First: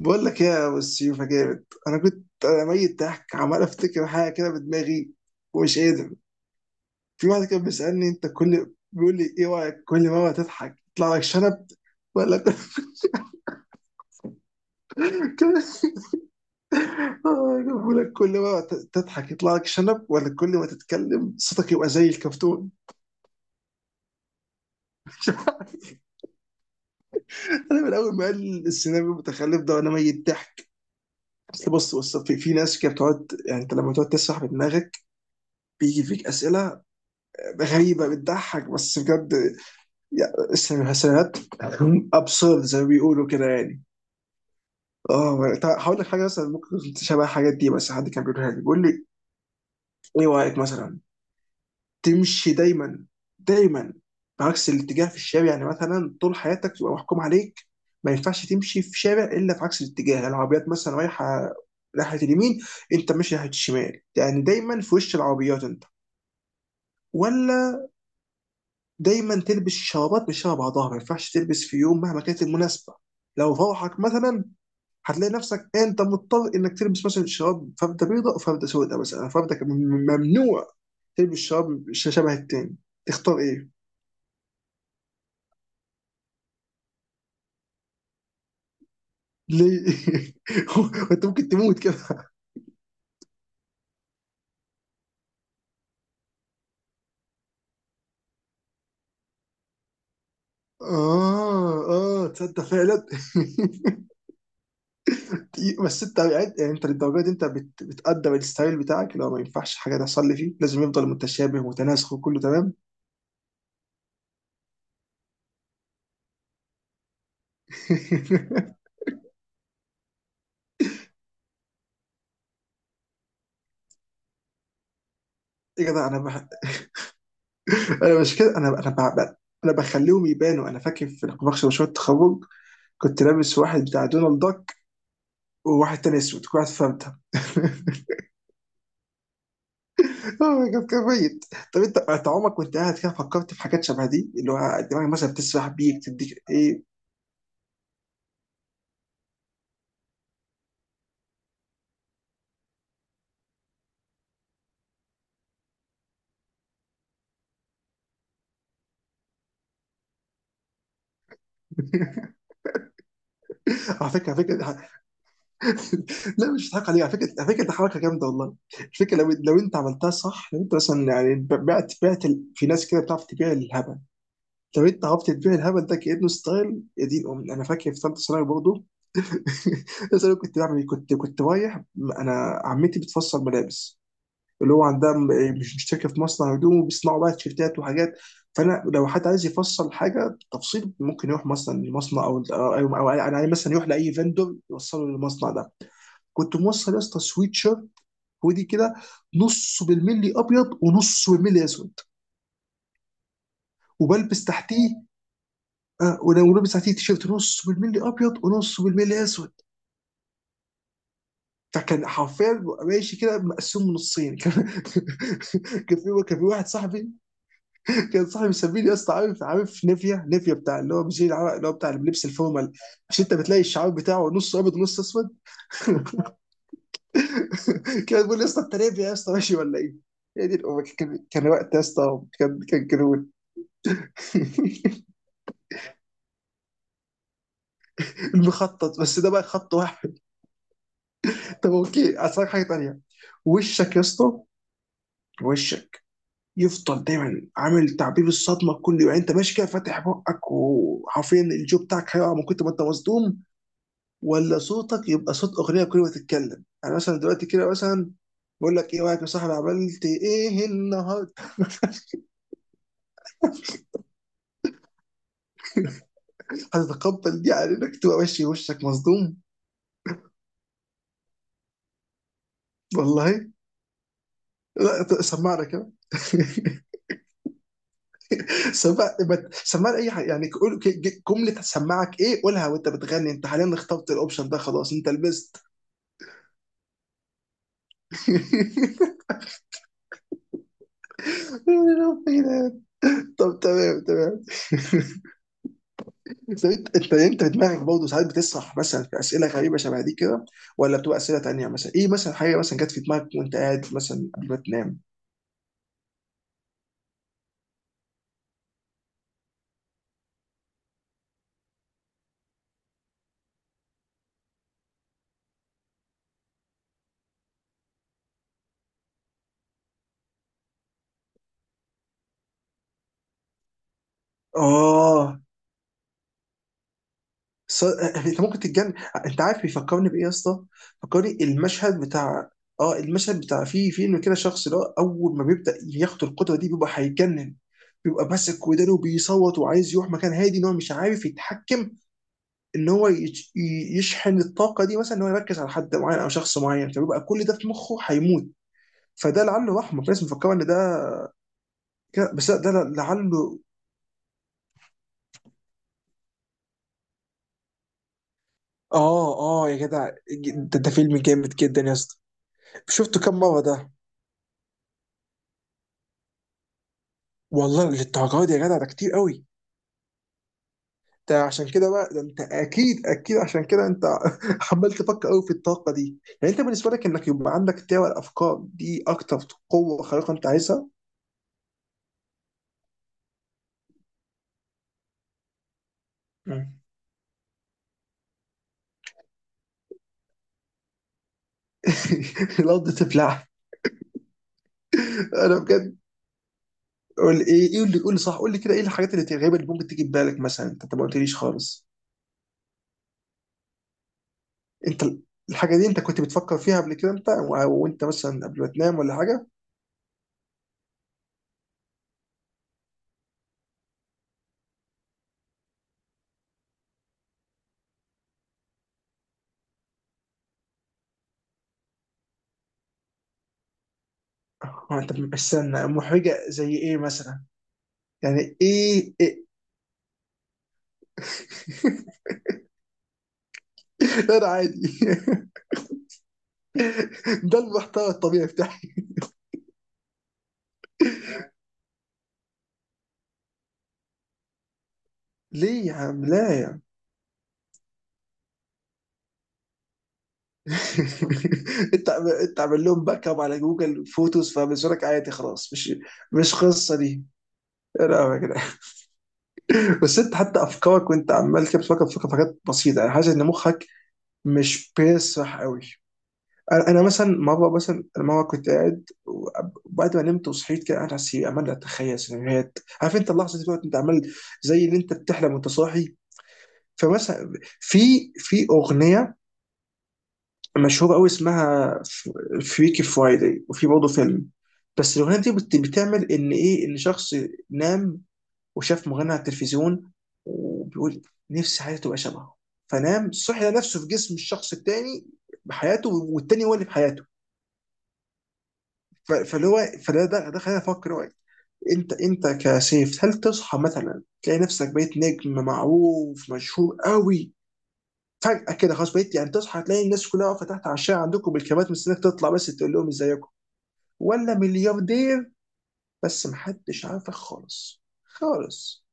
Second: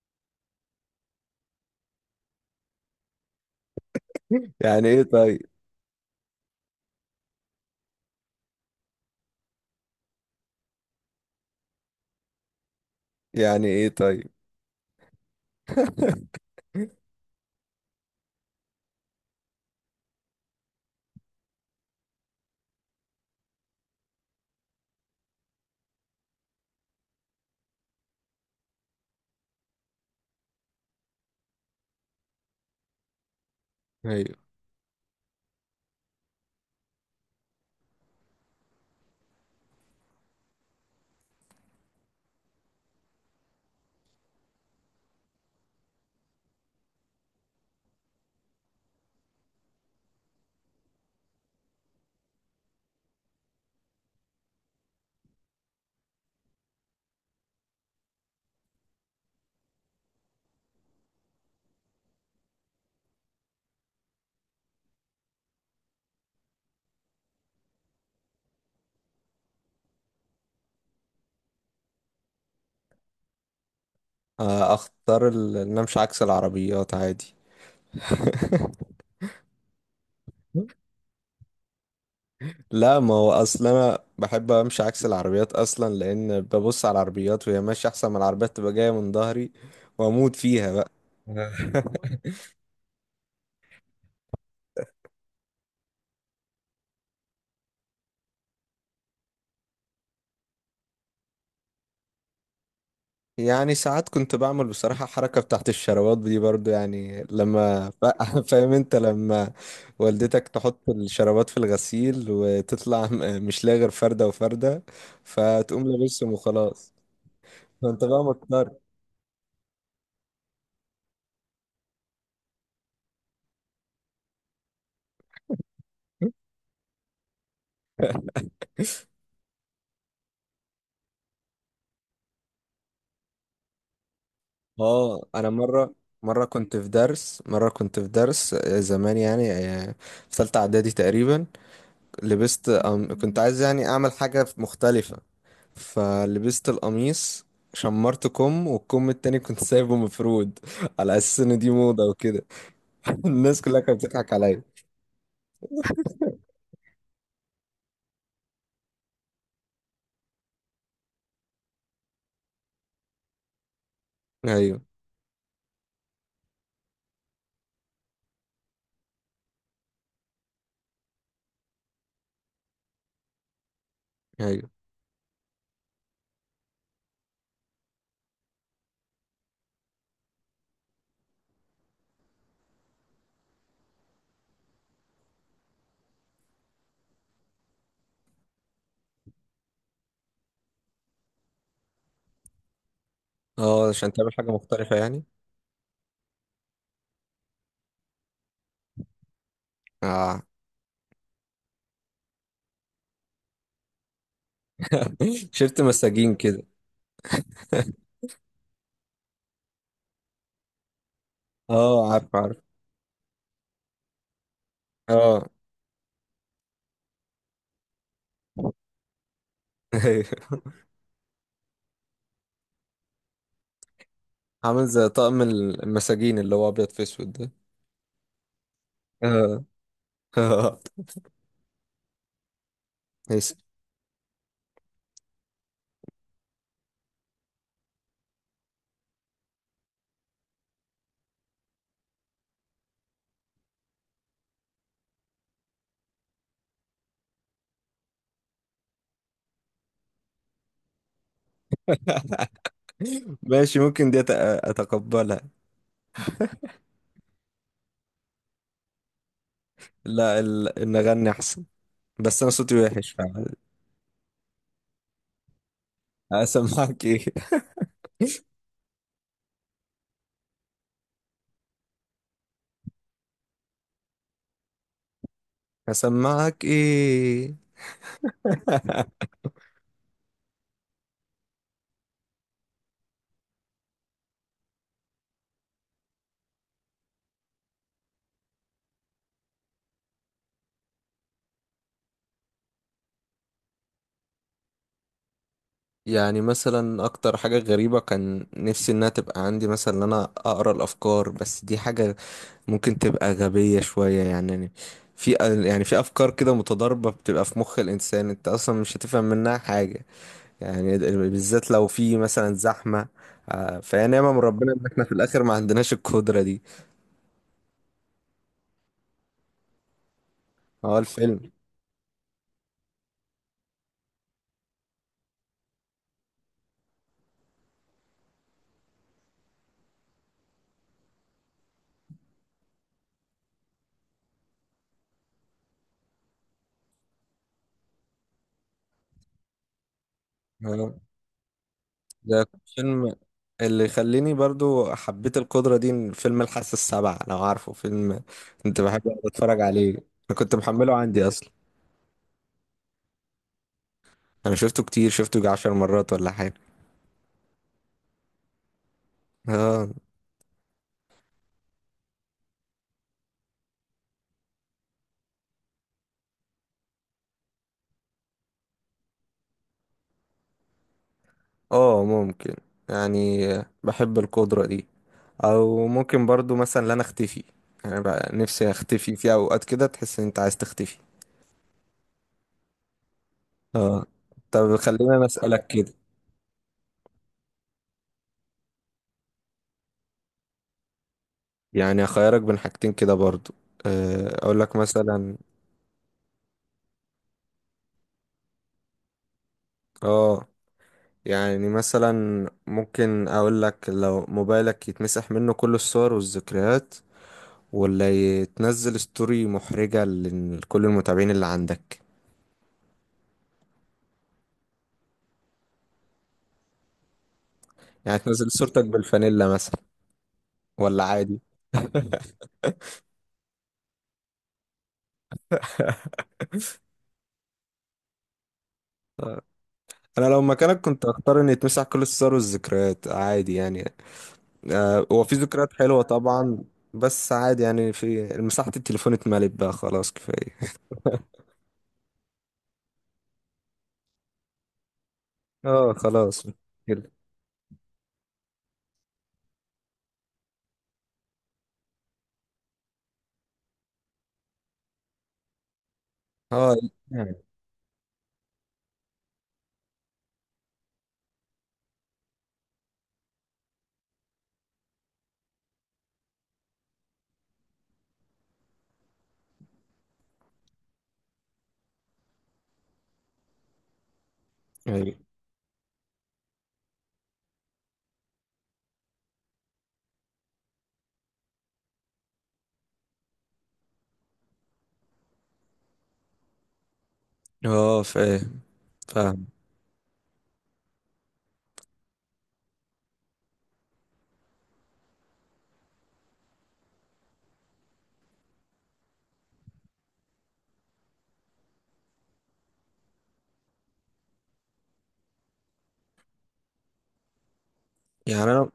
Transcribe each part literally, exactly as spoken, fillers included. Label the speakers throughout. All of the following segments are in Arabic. Speaker 1: بقول لك إيه يا ابو السيوفه جامد. انا كنت ميت ضحك عمال افتكر حاجه كده بدماغي ومش قادر. في واحد كان بيسالني انت، كل بيقول لي ايه رايك، كل مره تضحك يطلع لك شنب ولا كل
Speaker 2: يعني ايه
Speaker 1: كل-
Speaker 2: طيب؟
Speaker 1: آه، بيقول لك كل مره ت- تضحك يطلع لك شنب ولا كل ما تتكلم صوتك يبقى زي الكرتون.
Speaker 2: يعني ايه طيب؟
Speaker 1: انا من اول ما قال السيناريو المتخلف ده وانا ميت ضحك. أصل بص بص في, في ناس كده بتقعد، يعني انت لما تقعد تسرح بدماغك بيجي فيك اسئله غريبه بتضحك بس بجد. يا- اسم الحسنات، ابسورد زي ما بيقولوا كده يعني.
Speaker 2: ايوه
Speaker 1: اه طيب هقول لك حاجه مثلا ممكن تشبه الحاجات دي، بس حد كان بيقولها لي، بيقول لي ايه رايك مثلا تمشي دايما دايما بعكس الاتجاه في الشارع، يعني مثلا طول حياتك تبقى محكوم عليك ما ينفعش تمشي في شارع الا في عكس الاتجاه، يعني العربيات مثلا رايحه ناحيه اليمين انت ماشي ناحيه الشمال، يعني دايما في وش العربيات انت. ولا دايما تلبس شرابات مش شبه بعضها، ما ينفعش تلبس في يوم مهما كانت المناسبه لو فرحك مثلا، هتلاقي نفسك انت مضطر انك تلبس مثلا شراب فردة بيضاء وفردة سوداء، مثلا فردة ك- ممنوع تلبس شراب ش- شبه التاني. تختار ايه؟
Speaker 2: آه، اختار ال- ان أنا امشي عكس العربيات عادي.
Speaker 1: ليه؟ وانت ممكن تموت كده.
Speaker 2: لا، ما هو اصلا انا بحب امشي عكس العربيات اصلا، لان ببص على العربيات وهي ماشيه احسن ما العربيات تبقى جايه من ظهري واموت فيها بقى.
Speaker 1: اه اه تصدق فعلا. دقيقة، بس انت، يعني يعني انت للدرجه دي انت بت... بتقدر الستايل بتاعك، لو ما ينفعش حاجه تحصل لي فيه لازم يفضل متشابه ومتناسق وكله تمام.
Speaker 2: يعني ساعات كنت بعمل بصراحه حركه بتاعت الشروات دي برضو، يعني لما فا- فاهم انت لما والدتك تحط الشرابات في الغسيل وتطلع م- مش لاقي غير فردة وفردة،
Speaker 1: ايه كده، انا
Speaker 2: فتقوم
Speaker 1: بح...
Speaker 2: لابسهم وخلاص.
Speaker 1: انا
Speaker 2: ما
Speaker 1: مش
Speaker 2: انت
Speaker 1: كده
Speaker 2: بقى
Speaker 1: انا انا
Speaker 2: مضطر.
Speaker 1: بح... انا بخليهم يبانوا. انا فاكر في نقاش مشروع التخرج كنت لابس واحد بتاع دونالد داك وواحد تاني اسود، كنت فهمتها. أوه، كان كان ميت. طب انت انت عمرك وانت قاعد كده فكرت في حاجات شبه دي، اللي هو دماغك مثلا
Speaker 2: اه،
Speaker 1: بتسرح
Speaker 2: انا
Speaker 1: بيك
Speaker 2: مره.
Speaker 1: تديك ايه؟
Speaker 2: مره كنت في درس مره كنت في درس، آه، زمان يعني، آه، في ثالثه اعدادي تقريبا. لبست أم... كنت عايز يعني اعمل حاجه مختلفه، فلبست القميص، شمرت كم والكم التاني كنت سايبه مفرود على اساس ان دي موضه وكده. الناس
Speaker 1: على
Speaker 2: كلها
Speaker 1: فكره على
Speaker 2: كانت بتضحك
Speaker 1: فكره.
Speaker 2: عليا.
Speaker 1: لا مش هضحك عليك، على فكره على فكره دي حركه جامده والله. الفكره لو لو انت عملتها صح، لو انت مثلا يعني بعت بعت ال- في ناس كده بتعرف تبيع الهبل. طب انت
Speaker 2: ايوه.
Speaker 1: عرفت تبيع الهبل ده كانه ستايل، يا دين امي. انا فاكر في ثالثه ثانوي برضه بس انا كنت بعمل ايه؟ كنت كنت رايح، انا عمتي بتفصل ملابس اللي هو
Speaker 2: ايوه.
Speaker 1: عندها م- إيه، مش مشتركه في مصنع هدوم وبيصنعوا بقى تيشيرتات وحاجات. فانا لو حد عايز يفصل حاجه تفصيل ممكن يروح مثلا لمصنع او او, أو, أو يعني مثلا يروح لاي فندور يوصله للمصنع ده. كنت موصل يا اسطى سويت شيرت، ودي كده نصه بالملي ابيض ونصه بالملي اسود،
Speaker 2: اه،
Speaker 1: وبلبس
Speaker 2: عشان تعمل حاجه
Speaker 1: تحتيه
Speaker 2: مختلفه يعني.
Speaker 1: اه ولو- ولابس ساعتين تيشيرت نص بالملي ابيض ونص بالملي اسود.
Speaker 2: اه.
Speaker 1: فكان حرفيا ببقى ماشي كده مقسوم نصين. كان كان
Speaker 2: شفت
Speaker 1: في كان في واحد
Speaker 2: مساجين كده.
Speaker 1: صاحبي، كان صاحبي مسميني يا اسطى، عارف عارف نيفيا، نيفيا بتاع اللي هو مش العرق، اللي هو بتاع لبس
Speaker 2: اه،
Speaker 1: الفورمال.
Speaker 2: عارف عارف.
Speaker 1: مش انت بتلاقي الشعار بتاعه نص ابيض ونص اسود؟
Speaker 2: اه.
Speaker 1: كان بيقول لي يا اسطى انت نيفيا، يا اسطى ماشي ولا ايه؟ هي دي الأمور. كان كان وقت يا اسطى، كان كان جنون.
Speaker 2: عامل زي طقم المساجين اللي هو ابيض في اسود ده.
Speaker 1: المخطط بس ده بقى خط
Speaker 2: آه.
Speaker 1: واحد.
Speaker 2: آه.
Speaker 1: طب اوكي، اسالك حاجه تانيه.
Speaker 2: ماشي.
Speaker 1: وشك يا اسطى، وشك يفضل دايما عامل تعبيب الصدمه كل يوم، يعني انت ماشي كده فاتح بقك وحرفيا الجو بتاعك هيقع من كتر ما انت مصدوم. ولا صوتك يبقى صوت اغنيه كل ما تتكلم، يعني مثلا دلوقتي كده مثلا بقول لك ايه رايك يا صاحبي عملت ايه النهارده؟
Speaker 2: ماشي، ممكن دي أت- اتقبلها.
Speaker 1: هتتقبل دي على انك تبقى ماشي وشك مصدوم.
Speaker 2: لا ال... ان اغني احسن، بس انا صوتي
Speaker 1: والله،
Speaker 2: وحش فعلا.
Speaker 1: لا ت- سمعنا كده.
Speaker 2: هسمعك ايه؟
Speaker 1: سمع ما- سمعنا اي حاجه، يعني قول ك- ج- جمله، هتسمعك ايه؟ قولها وانت بتغني. انت حاليا اخترت الاوبشن ده خلاص، انت لبست.
Speaker 2: هسمعك ايه؟
Speaker 1: طب تمام تمام. طب انت انت انت في دماغك برضه ساعات بتسرح مثلا في اسئله غريبه شبه دي كده، ولا بتبقى اسئله تانيه؟ مثلا ايه مثلا حاجه مثلا جت في دماغك وانت قاعد مثلا قبل ما تنام؟
Speaker 2: يعني مثلا اكتر حاجة غريبة كان نفسي انها تبقى عندي، مثلا ان انا اقرا الافكار، بس دي حاجة ممكن تبقى غبية شوية يعني. في يعني في افكار كده متضاربة بتبقى في مخ الانسان، انت اصلا مش هتفهم منها حاجة يعني، بالذات لو في مثلا زحمة. آه، فهي نعمة من ربنا إن
Speaker 1: اه
Speaker 2: إحنا في الآخر ما عندناش القدرة دي.
Speaker 1: ص... انت ممكن تتجنن. انت عارف بيفكرني بايه يا اسطى؟
Speaker 2: هو
Speaker 1: فكرني
Speaker 2: الفيلم.
Speaker 1: المشهد بتاع، اه المشهد بتاع في فيلم كده، شخص اللي هو اول ما بيبدا ياخد القدره دي بيبقى هيتجنن، بيبقى ماسك ودانه وبيصوت وعايز يروح مكان هادي، ان هو مش عارف يتحكم ان هو يش- ي- يشحن الطاقه دي، مثلا ان هو يركز على حد معين او شخص معين، فبيبقى كل ده في مخه هيموت. فده لعله رحمه في ناس مفكره ان ده
Speaker 2: آه،
Speaker 1: كده- بس لا، ده
Speaker 2: ده فيلم
Speaker 1: لعله.
Speaker 2: اللي يخليني برضو حبيت القدرة دي، إن فيلم الحاسة السابعة لو عارفه فيلم، كنت
Speaker 1: اه
Speaker 2: بحب أقعد
Speaker 1: اه يا
Speaker 2: أتفرج
Speaker 1: جدع،
Speaker 2: عليه. أنا
Speaker 1: ده, ده
Speaker 2: كنت
Speaker 1: فيلم
Speaker 2: محمله
Speaker 1: جامد
Speaker 2: عندي
Speaker 1: جدا
Speaker 2: أصلا.
Speaker 1: يا اسطى. شفته كم مره ده؟
Speaker 2: أنا شفته كتير، شفته يجي عشر مرات ولا حاجة.
Speaker 1: والله للدرجه دي يا جدع؟ ده كتير قوي.
Speaker 2: آه.
Speaker 1: ده عشان كده بقى، ده انت اكيد اكيد عشان كده انت عمال تفكر قوي في الطاقه دي، يعني انت بالنسبه لك انك يبقى عندك تاوى الافكار دي اكتر قوه خارقه انت عايزها.
Speaker 2: آه، ممكن يعني، بحب القدرة دي، أو ممكن
Speaker 1: مم.
Speaker 2: برضو مثلا إن أنا أختفي، يعني بقى نفسي أختفي في أوقات كده تحس إن أنت عايز تختفي.
Speaker 1: الارض تبلعها.
Speaker 2: اه. طب خلينا
Speaker 1: انا
Speaker 2: انا
Speaker 1: بجد
Speaker 2: اسالك كده،
Speaker 1: قول ايه، ايه اللي، قول لي صح، قول لي كده ايه الحاجات اللي الغريبه اللي ممكن تيجي في بالك مثلا؟ انت ما قلتليش خالص.
Speaker 2: يعني اخيرك بين حاجتين كده برضو. آه، اقول
Speaker 1: انت
Speaker 2: لك
Speaker 1: ال-
Speaker 2: مثلا.
Speaker 1: الحاجه دي انت كنت بتفكر فيها قبل كده انت و- وانت مثلا قبل ما تنام ولا حاجه؟
Speaker 2: اه، يعني مثلا ممكن اقول لك لو موبايلك يتمسح منه كل الصور والذكريات، ولا يتنزل ستوري محرجة لكل المتابعين اللي عندك.
Speaker 1: اه انت استنى، محرجه زي ايه مثلا؟ يعني
Speaker 2: يعني تنزل
Speaker 1: ايه,
Speaker 2: صورتك
Speaker 1: إيه؟
Speaker 2: بالفانيلا مثلا، ولا عادي.
Speaker 1: لا انا عادي. ده المحتوى الطبيعي بتاعي.
Speaker 2: انا لو مكانك كنت اختار ان يتمسح كل الصور والذكريات عادي يعني. آه، هو في
Speaker 1: ليه يا
Speaker 2: ذكريات
Speaker 1: عم،
Speaker 2: حلوة
Speaker 1: لا يا عم.
Speaker 2: طبعا، بس عادي يعني، في مساحة التليفون اتملت بقى خلاص كفاية.
Speaker 1: انت عم- انت عامل لهم باك اب على جوجل فوتوز، فبالنسبه لك عادي خلاص، مش
Speaker 2: اه
Speaker 1: مش
Speaker 2: خلاص
Speaker 1: قصه دي.
Speaker 2: كده.
Speaker 1: لا، بس انت حتى افكارك وانت عمال كده بتفكر، بتفكر في حاجات بسيطه، يعني حاسس ان مخك مش بيسرح قوي. انا أنا
Speaker 2: اه.
Speaker 1: مثلا مره،
Speaker 2: يعني
Speaker 1: مثلا أنا مره كنت قاعد وأب- وبعد ما نمت وصحيت كده قاعد على السرير، عمال اتخيل سيناريوهات، عارف انت اللحظه دي بقى انت عمال زي اللي انت بتحلم وانت صاحي. فمثلا في في اغنيه مشهوره قوي اسمها فريكي فرايداي، وفي برضه فيلم، بس الاغنيه دي
Speaker 2: يعني-
Speaker 1: بت- بتعمل ان ايه، ان شخص نام وشاف مغني على التلفزيون وبيقول نفسي حياتي تبقى شبهه، فنام صحي لقى نفسه في جسم الشخص التاني بحياته والتاني هو اللي بحياته.
Speaker 2: اه فاهم.
Speaker 1: ف- فاللي هو
Speaker 2: فاهم
Speaker 1: فده ده, ده خلاني افكر، هو انت انت كسيف هل تصحى مثلا تلاقي نفسك بقيت نجم معروف مشهور قوي فجأة كده خلاص، بقيت يعني تصحى تلاقي الناس كلها واقفة تحت على الشارع عندكم بالكاميرات مستنيك تطلع بس تقول لهم ازيكم؟ ولا ملياردير بس محدش عارفك خالص
Speaker 2: يعني.
Speaker 1: خالص؟
Speaker 2: انا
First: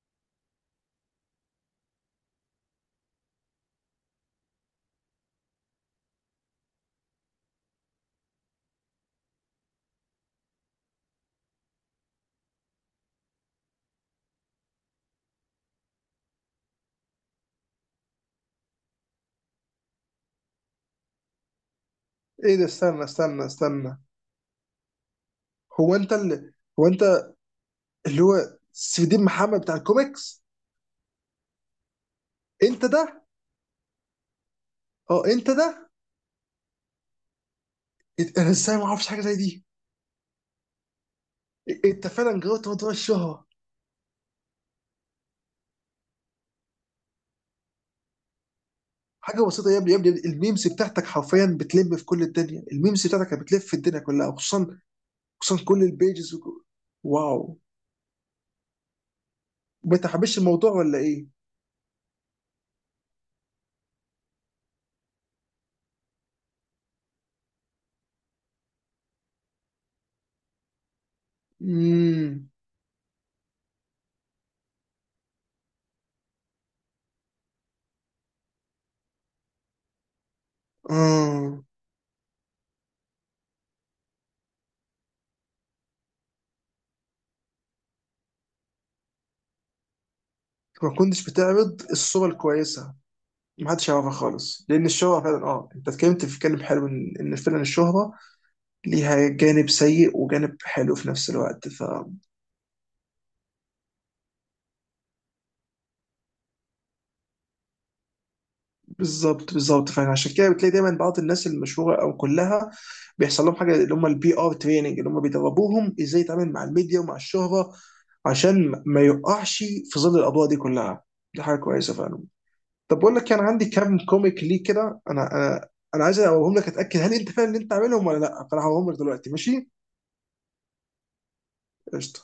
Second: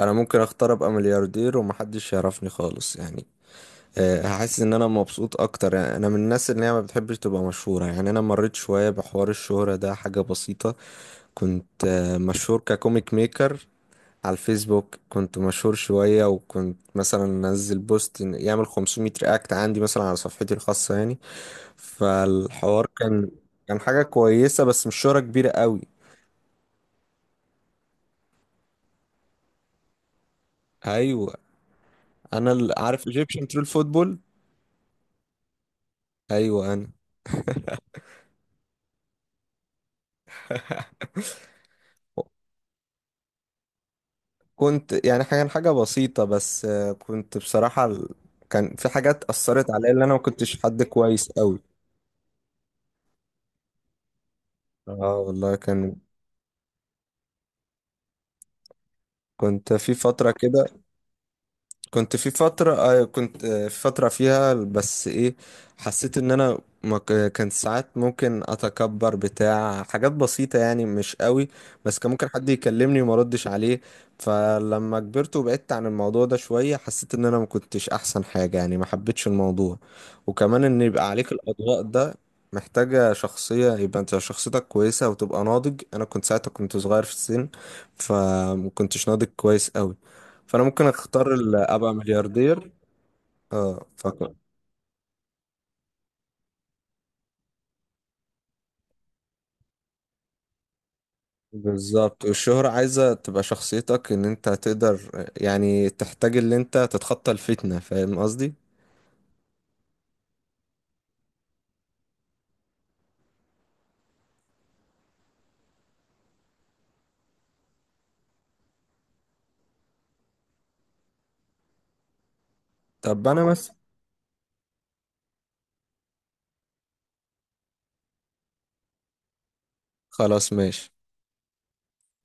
Speaker 2: انا ممكن اختار ابقى ملياردير ومحدش يعرفني خالص يعني. آه، هحس ان انا مبسوط اكتر يعني. انا من الناس اللي هي ما بتحبش تبقى مشهورة. يعني انا مريت شوية بحوار الشهرة ده، حاجة بسيطة. كنت آه، مشهور ككوميك ميكر على الفيسبوك، كنت مشهور شوية، وكنت مثلا انزل بوست إن- يعمل خمسميت رياكت عندي مثلا على صفحتي الخاصة يعني.
Speaker 1: ايه ده،
Speaker 2: فالحوار
Speaker 1: استنى
Speaker 2: كان
Speaker 1: استنى
Speaker 2: كان
Speaker 1: استنى.
Speaker 2: حاجة كويسة، بس مش شهرة كبيرة قوي.
Speaker 1: هو انت اللي، هو انت اللي هو سيف الدين محمد بتاع الكوميكس؟
Speaker 2: ايوه، انا ال-
Speaker 1: انت
Speaker 2: عارف
Speaker 1: ده؟
Speaker 2: ايجيبشن ترول فوتبول.
Speaker 1: اه انت ده.
Speaker 2: ايوه انا.
Speaker 1: انت- انا ازاي ما اعرفش حاجه زي دي؟ إ- انت فعلا جربت موضوع الشهره.
Speaker 2: كنت يعني حاجة حاجة بسيطة، بس آه، كنت بصراحة ال- كان في حاجات
Speaker 1: حاجه
Speaker 2: أثرت
Speaker 1: بسيطه يا
Speaker 2: عليا،
Speaker 1: ابني، يا
Speaker 2: اللي
Speaker 1: ابني
Speaker 2: أنا ما كنتش
Speaker 1: الميمز
Speaker 2: حد
Speaker 1: بتاعتك
Speaker 2: كويس
Speaker 1: حرفيا
Speaker 2: أوي.
Speaker 1: بتلم في كل الدنيا، الميمز بتاعتك بتلف في الدنيا كلها، وخصوصا
Speaker 2: اه والله،
Speaker 1: خصوصا كل
Speaker 2: كان
Speaker 1: البيجز وك... واو.
Speaker 2: كنت في
Speaker 1: ما
Speaker 2: فترة
Speaker 1: تحبش
Speaker 2: كده،
Speaker 1: الموضوع ولا ايه؟
Speaker 2: كنت في فترة آه، كنت آه، في فترة فيها بس ايه، حسيت ان انا ما ك- كان ساعات ممكن اتكبر بتاع حاجات بسيطة يعني، مش قوي، بس كان ممكن حد
Speaker 1: امم،
Speaker 2: يكلمني وما ردش عليه. فلما كبرت وبعدت عن الموضوع ده شوية، حسيت ان انا ما كنتش احسن حاجة يعني، ما حبيتش الموضوع. وكمان ان يبقى عليك
Speaker 1: اه.
Speaker 2: الاضواء ده محتاجة شخصية، يبقى انت شخصيتك كويسة وتبقى ناضج، انا كنت ساعتها كنت صغير في السن، فما كنتش ناضج كويس قوي. فانا ممكن
Speaker 1: ما كنتش
Speaker 2: اختار ال-
Speaker 1: بتعرض
Speaker 2: ابقى
Speaker 1: الصوره
Speaker 2: ملياردير.
Speaker 1: الكويسه، ما
Speaker 2: اه
Speaker 1: حدش يعرفها
Speaker 2: فك...
Speaker 1: خالص، لان الشهره فعلا، اه انت اتكلمت في كلام حلو، ان إن فعلا الشهره ليها جانب سيء وجانب حلو في نفس الوقت.
Speaker 2: بالظبط. والشهرة عايزة تبقى شخصيتك، ان انت تقدر يعني تحتاج اللي انت تتخطى الفتنة، فاهم قصدي.
Speaker 1: فبالظبط بالظبط، فعشان كده بتلاقي دايما بعض الناس المشهوره او كلها بيحصل لهم حاجه اللي هم البي ار تريننج، اللي هم بيدربوهم ازاي يتعامل مع الميديا ومع الشهره، عشان ما يقعش في ظل الاضواء دي كلها. دي حاجه كويسه فعلا. طب بقول لك
Speaker 2: طب
Speaker 1: كان
Speaker 2: انا
Speaker 1: عندي
Speaker 2: مثلا.
Speaker 1: كام كوميك ليه كده، انا انا انا عايز اقولهم لك، اتاكد هل انت فعلا اللي انت عاملهم ولا لا، فانا هقولهم لك دلوقتي ماشي.
Speaker 2: خلاص ماشي.
Speaker 1: قشطه.